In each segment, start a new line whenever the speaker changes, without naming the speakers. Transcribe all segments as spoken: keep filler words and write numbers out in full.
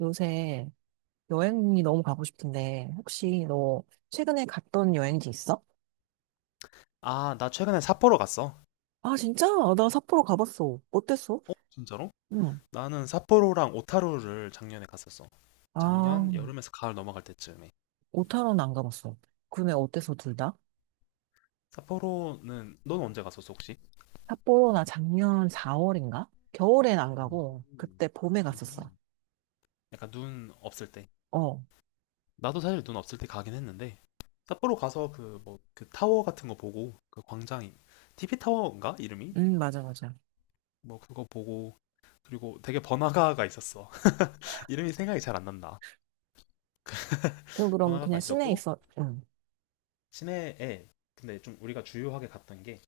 요새 여행이 너무 가고 싶은데, 혹시 너 최근에 갔던 여행지 있어?
아, 나 최근에 삿포로 갔어.
아, 진짜? 아, 나 삿포로 가봤어. 어땠어?
어, 진짜로?
응.
나는 삿포로랑 오타루를 작년에 갔었어.
아,
작년 여름에서 가을 넘어갈 때쯤에.
오타로는 안 가봤어. 근데 어땠어, 둘 다?
삿포로는 넌 언제 갔었어, 혹시?
삿포로 나 작년 사월인가? 겨울엔 안 가고, 그때
음,
봄에 갔었어.
음. 약간 눈 없을 때.
어,
나도 사실 눈 없을 때 가긴 했는데, 삿포로 가서 그 뭐 그 타워 같은 거 보고, 그 광장이 티비 타워인가 이름이?
응, 맞아, 맞아.
뭐 그거 보고, 그리고 되게 번화가가 있었어. 이름이 생각이 잘 안 난다.
그, 그럼
번화가가
그냥 시내에
있었고,
있어. 응.
시내에. 근데 좀 우리가 주요하게 갔던 게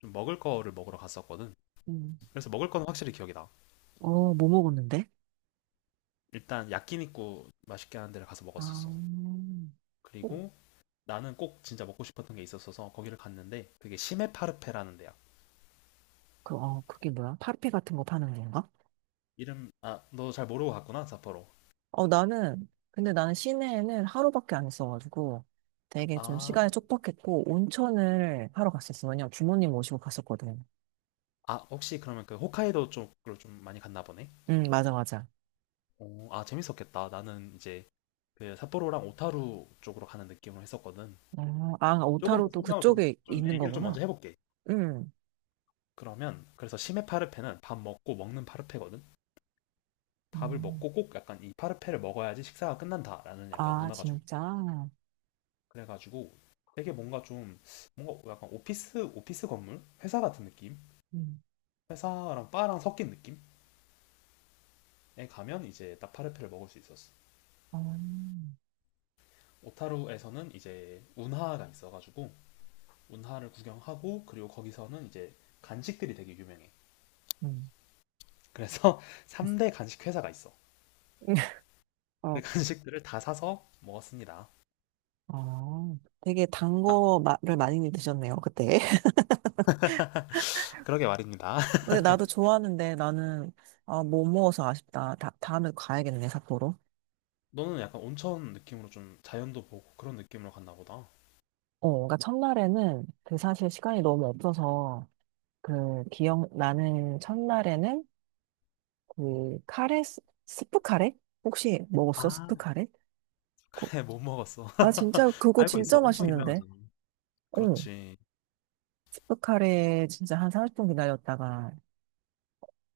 좀 먹을 거를 먹으러 갔었거든.
응.
그래서 먹을 거는 확실히 기억이 나.
어, 뭐 먹었는데?
일단 야끼니쿠 맛있게 하는 데를 가서
아,
먹었었어.
어,
그리고 나는 꼭 진짜 먹고 싶었던 게 있었어서 거기를 갔는데, 그게 시메파르페라는 데야.
그, 어, 그게 뭐야? 파르페 같은 거 파는 건가?
이름, 아 너 잘 모르고 갔구나, 삿포로.
어, 나는, 근데 나는 시내에는 하루밖에 안 있어가지고 되게 좀
아,
시간이 촉박했고 온천을 하러 갔었어. 왜냐면 부모님 모시고 갔었거든.
아 혹시 그러면 그 홋카이도 쪽으로 좀 많이 갔나 보네.
응, 맞아, 맞아.
오, 아 재밌었겠다. 나는 이제 그 삿포로랑 오타루 쪽으로 가는 느낌으로 했었거든.
어, 아,
조금 더
오타로도
설명을 좀,
그쪽에
좀내
있는
얘기를 좀 먼저
거구나.
해볼게.
응.
그러면, 그래서 시메 파르페는 밥 먹고 먹는 파르페거든. 밥을
음.
먹고 꼭 약간 이 파르페를 먹어야지 식사가 끝난다라는 약간
아,
문화가 좀.
진짜?
그래가지고 되게 뭔가 좀, 뭔가 약간 오피스 오피스 건물, 회사 같은 느낌.
음.
회사랑 바랑 섞인 느낌에 가면 이제 딱 파르페를 먹을 수 있었어.
어,
오타루에서는 이제 운하가 있어가지고 운하를 구경하고, 그리고 거기서는 이제 간식들이 되게 유명해.
음.
그래서 삼 대 간식 회사가 있어.
어,
그 간식들을 다 사서 먹었습니다.
어. 되게 단 거를 많이 드셨네요, 그때.
그러게 말입니다.
근데 나도 좋아하는데 나는, 아, 못 먹어서 아쉽다. 다, 다음에 가야겠네, 삿포로.
너는 약간 온천 느낌으로 좀 자연도 보고 그런 느낌으로 갔나 보다.
어, 그러니까 첫날에는 그 사실 시간이 너무 없어서 그 기억나는 첫날에는 그 카레, 스- 스프 카레? 혹시 먹었어?
아,
스프 카레? 그-
그래, 못 먹었어.
아, 진짜 그거
알고 있어.
진짜
엄청
맛있는데?
유명하잖아.
응,
그렇지.
스프 카레 진짜 한 삼십 분 기다렸다가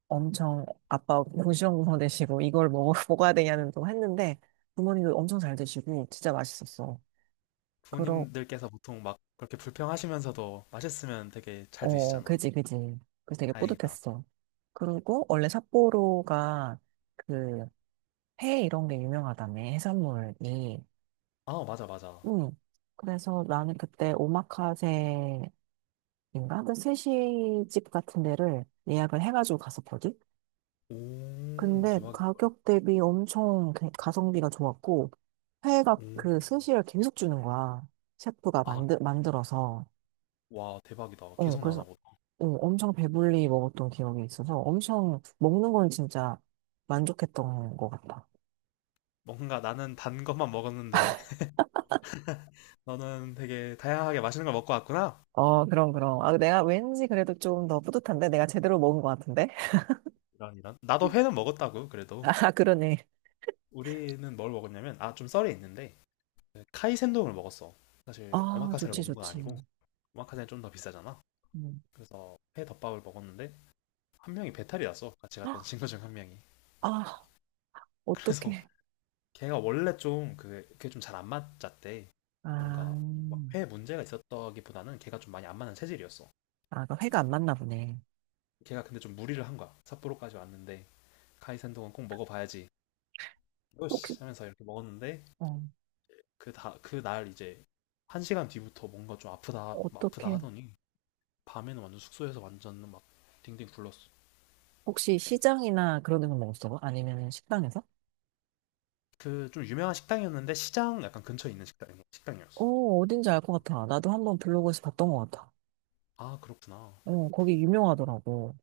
엄청 아빠 고시원구성 되시고 이걸 먹어, 먹어야 되냐는 또 했는데 부모님도 엄청 잘 드시고 진짜 맛있었어. 그러,
부모님들께서 보통 막 그렇게 불평하시면서도 맛있으면 되게 잘
어,
드시잖아.
그지, 그지. 그래서 되게
다행이다.
뿌듯했어. 그리고 원래 삿포로가 그 회 이런 게 유명하다며, 해산물이.
아, 맞아, 맞아.
응. 그래서 나는 그때 오마카세인가? 그 스시집 같은 데를 예약을 해가지고 갔었거든?
오,
근데
대박이다.
가격 대비 엄청 그- 가성비가 좋았고, 회가
오.
그 스시를 계속 주는 거야. 셰프가
아,
만들, 만들어서.
와, 대박이다.
어,
계속
그래서
나오나 보다.
어, 엄청 배불리 먹었던 기억이 있어서 엄청 먹는 건 진짜 만족했던 것 같아.
뭔가 나는 단 것만 먹었는데, 너는 되게 다양하게 맛있는 걸 먹고 왔구나.
어, 그럼, 그럼. 아, 내가 왠지 그래도 좀 더 뿌듯한데? 내가 제대로 먹은 것 같은데?
이런, 이런. 나도 회는 먹었다고, 그래도.
아, 그러네.
우리는 뭘 먹었냐면, 아, 좀 썰이 있는데, 그 카이센동을 먹었어. 사실,
아,
오마카세를
좋지,
먹은 건
좋지.
아니고, 오마카세는 좀 더 비싸잖아.
음.
그래서 회 덮밥을 먹었는데, 한 명이 배탈이 났어. 같이
헉,
갔던 친구 중 한 명이.
아,
그래서
어떡해.
걔가 원래 좀 그, 그게 좀 잘 안 맞았대.
아,
뭔가 막회 문제가 있었다기보다는 걔가 좀 많이 안 맞는 체질이었어.
아, 그 회가 안 맞나 보네.
걔가 근데 좀 무리를 한 거야. 삿포로까지 왔는데 카이센동은 꼭 먹어봐야지.
혹시,
요시 하면서 이렇게 먹었는데,
어,
그 다 그 날 이제 한 시간 뒤부터 뭔가 좀 아프다 아프다
어떡해.
하더니 밤에는 완전 숙소에서 완전 막 딩딩 굴렀어.
혹시 시장이나 그런 데서 먹었어? 아니면 식당에서?
그 좀 유명한 식당이었는데, 시장 약간 근처에 있는 식당 식당이었어.
어, 어딘지 알 것 같아. 나도 한번 블로그에서 봤던 것 같아.
아, 그렇구나.
어, 거기 유명하더라고.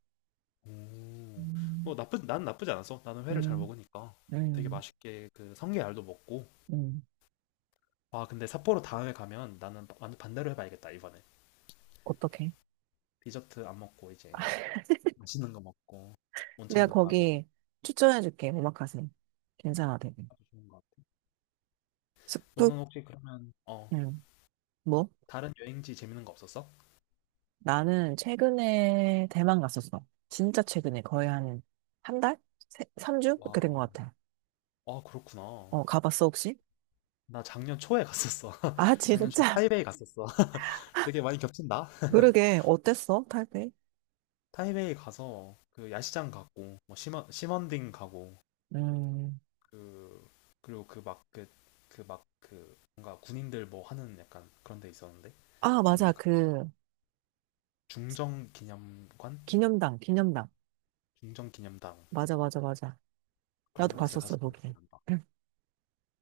오.
음,
뭐 나쁘 난 나쁘지 않았어. 나는 회를 잘
음,
먹으니까 되게
음,
맛있게 그 성게알도 먹고.
음.
와, 근데 삿포로 다음에 가면 나는 바- 완전 반대로 해봐야겠다, 이번에.
어떡해.
디저트 안 먹고, 이제 맛있는 거 먹고,
내가
온천도 가고.
거기 추천해줄게, 오마카세. 괜찮아, 되게.
아주 좋은 것 같아.
스프?
너는 혹시 그러면 어
응, 뭐?
다른 여행지 재밌는 거 없었어?
나는 최근에 대만 갔었어. 진짜 최근에 거의 한 한 달? 세, 삼 주? 그렇게 된 것
와,
같아.
아 그렇구나.
어, 가봤어, 혹시?
나 작년 초에 갔었어.
아,
작년 초에
진짜?
타이베이 갔었어. 되게 많이 겹친다.
그러게. 어땠어, 타이이
타이베이 가서 그 야시장 가고, 뭐 심원 심원딩 가고,
음.
그, 그리고 그막그 그 막 그 뭔가 군인들 뭐 하는 약간 그런 데 있었는데,
아, 맞아.
그런데
그
중정 기념관,
기념당, 기념당.
중정 기념당.
맞아, 맞아, 맞아.
그런
나도
곳을 갔
봤었어,
었본 기억이
거기.
난다.
응.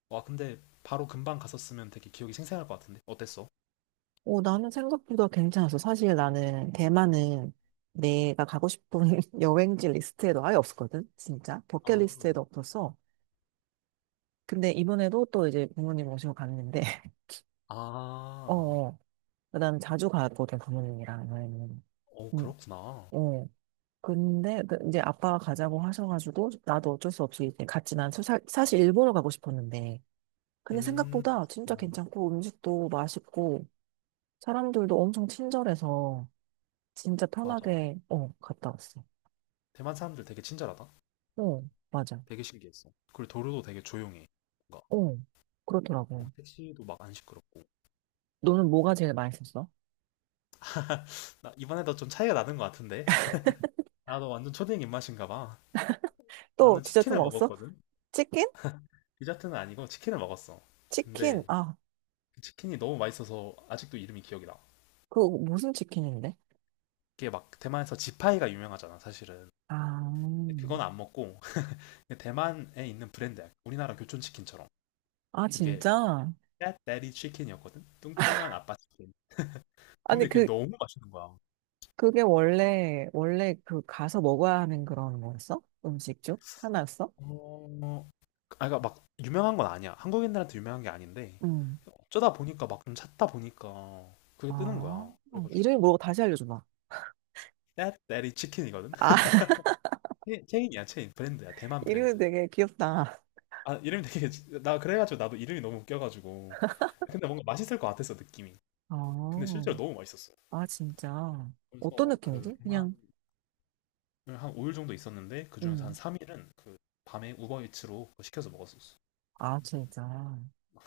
와, 근데 바로 금방 갔었으면 되게 기억이 생생할 것 같은데 어땠어?
어, 나는 생각보다 괜찮았어. 사실 나는 대만은 내가 가고 싶은 여행지 리스트에도 아예 없었거든. 진짜.
아,
버킷리스트에도 없었어. 근데 이번에도 또 이제 부모님 모시고 갔는데,
아,
어, 그다음에 자주 가거든 부모님이랑 여행은.
어
음,
그렇구나.
어. 근데 그- 이제 아빠가 가자고 하셔가지고 나도 어쩔 수 없이 이제 갔지. 난 사, 사실 일본을 가고 싶었는데. 근데
음,
생각보다 진짜
어,
괜찮고 음식도 맛있고 사람들도 엄청 친절해서 진짜
맞아.
편하게 어 갔다 왔어.
대만 사람들 되게 친절하다.
어 맞아.
되게 신기했어. 그리고 도로도 되게 조용해. 뭔가
어 그렇더라고.
막 택시도 막 안 시끄럽고.
너는 뭐가 제일 맛있었어?
나 이번에도 좀 차이가 나는 것 같은데. 나도 완전 초딩 입맛인가 봐.
또
나는
디저트
치킨을
먹었어?
먹었거든.
치킨?
디저트는 아니고 치킨을 먹었어.
치킨?
근데
아,
그 치킨이 너무 맛있어서 아직도 이름이 기억이 나.
그 무슨 치킨인데?
이게 막 대만에서 지파이가 유명하잖아, 사실은.
아,
근데 그건 안 먹고. 근데 대만에 있는 브랜드야. 우리나라 교촌 치킨처럼.
아
그게
진짜?
떼떼리 치킨이었거든. 뚱뚱한 아빠 치킨.
아니
근데 그게
그
너무 맛있는 거야.
그게 원래, 원래 그 가서 먹어야 하는 그런 거였어? 음식 중? 하나였어?
어, 아, 그러니까 막 유명한 건 아니야. 한국인들한테 유명한 게 아닌데
응.
어쩌다 보니까 막 좀 찾다 보니까 그게 뜨는
아,
거야. 그래가지고
이름이 뭐라고 다시 알려줘봐.
떼떼리 치킨이거든.
아,
체- 체인이야, 체인 브랜드야, 대만
이름이
브랜드.
되게 귀엽다.
아 이름이 되게. 나 그래가지고 나도 이름이 너무 웃겨가지고. 근데 뭔가 맛있을 것 같았어, 느낌이.
아,
근데 실제로 너무 맛있었어.
아, 진짜. 어떤
그래서 그
느낌이지?
대만을
그냥,
한 오 일 정도 있었는데, 그중에서 한
음.
삼 일은 그 밤에 우버이츠로 시켜서 먹었었어.
아, 진짜.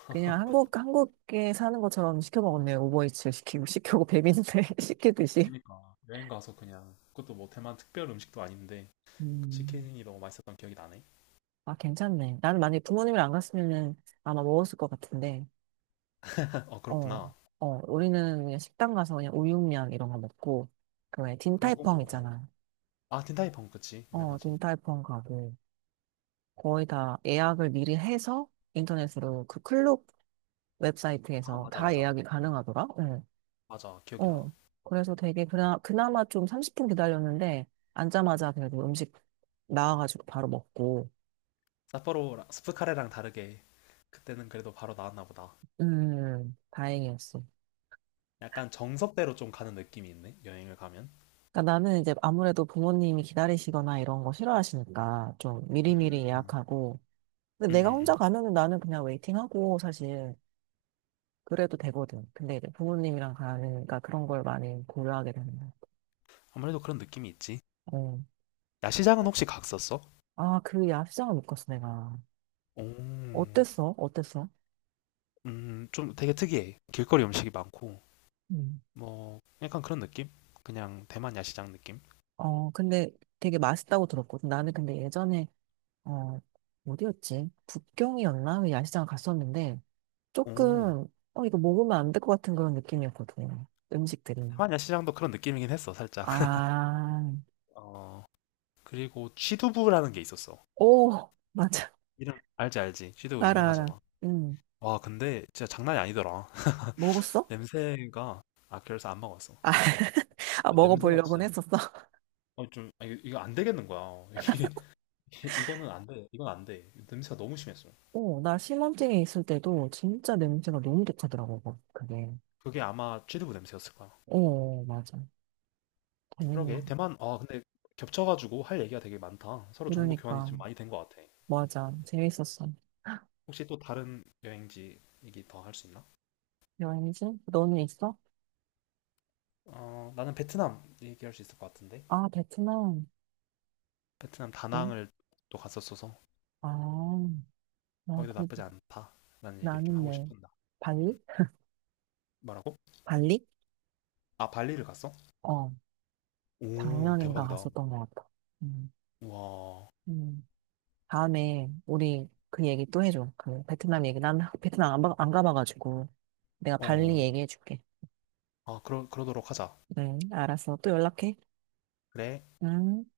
그냥 한국, 한국에 사는 것처럼 시켜 먹었네. 오버이츠 시키고, 시키고, 배민데 시키듯이.
그니까 여행 가서 그냥, 그것도 뭐 대만 특별 음식도 아닌데, 그
음.
치킨이 너무 맛있었던 기억이 나네.
아, 괜찮네. 나는 만약에 부모님이랑 안 갔으면은 아마 먹었을 것 같은데.
어
어,
그렇구나.
어, 우리는 그냥 식당 가서 그냥 우육면 이런 거 먹고, 그 왜,
그건 꼭
딘타이펑
먹어봐야지.
있잖아.
아, 딘타이펑 그치,
어,
유명하지.
딘타이펑 가고, 거의 다 예약을 미리 해서 인터넷으로 그 클럽
아
웹사이트에서
맞아
다
맞아.
예약이
음,
가능하더라? 응.
맞아 기억이 나.
어, 그래서 되게 그나, 그나마 좀 삼십 분 기다렸는데, 앉자마자 그래도 음식 나와가지고 바로 먹고,
사포로 스프카레랑 다르게 그때는 그래도 바로 나왔나 보다.
음, 다행이었어.
약간 정석대로 좀 가는 느낌이 있네. 여행을 가면.
그러니까 나는 이제 아무래도 부모님이 기다리시거나 이런 거 싫어하시니까 좀 미리미리
음.
예약하고,
음,
근데 내가
음, 음.
혼자 가면은 나는 그냥 웨이팅하고 사실 그래도 되거든. 근데 이제 부모님이랑 가니까 그런 걸 많이 고려하게 되는 거야.
아무래도 그런 느낌이 있지.
어.
야시장은 혹시 갔었어?
아, 그 야시장을 못 갔어, 내가.
오,
어땠어? 어땠어?
음, 좀 되게 특이해. 길거리 음식이 많고,
음.
뭐, 약간 그런 느낌? 그냥 대만 야시장 느낌?
어, 근데 되게 맛있다고 들었거든. 나는 근데 예전에, 어, 어디였지? 북경이었나? 그 야시장을 갔었는데,
오,
조금, 어, 이거 먹으면 안 될 것 같은 그런 느낌이었거든. 음식들이.
대만 야시장도 그런 느낌이긴 했어, 살짝.
아,
어, 그리고 취두부라는 게 있었어.
오, 맞아.
이름 알지, 알지. 취두부
알아, 알아.
유명하잖아.
음,
와, 근데 진짜 장난이 아니더라.
먹었어?
냄새가, 아 그래서 안 먹었어.
아,
아, 냄새가
먹어보려고는
진짜,
했었어.
어, 좀 아, 이거, 이거 안 되겠는 거야. 이게 이거는 안 돼. 이건 안 돼. 냄새가 너무 심했어.
어, 나 신혼증에 있을 때도 진짜 냄새가 너무 독하더라고, 거- 그게.
그게 아마 취두부 냄새였을 거야.
어, 맞아. 재밌네.
그러게, 대만. 아 근데 겹쳐가지고 할 얘기가 되게 많다. 서로 정보 교환이
그러니까.
좀 많이 된 것 같아.
맞아. 재밌었어.
혹시 또 다른 여행지 얘기 더 할 수 있나?
여행지? 너는 있어?
어 나는 베트남 얘기할 수 있을 것 같은데.
아, 베트남.
베트남
네?
다낭을 또 갔었어서
아, 나
거기도
그,
나쁘지 않다라는 얘기를 좀
나는
하고
네.
싶은다.
발리?
뭐라고?
발리?
아 발리를 갔어?
어,
오
작년인가
대박이다.
갔었던 것 같아. 음,
우와.
음. 다음에 우리 그 얘기 또 해줘. 그 베트남 얘기. 난 베트남 안, 봐- 안 가봐가지고 내가 발리
어.
얘기해줄게.
아, 그러 그러도록 하자.
네, 알았어. 또 연락해.
그래.
응.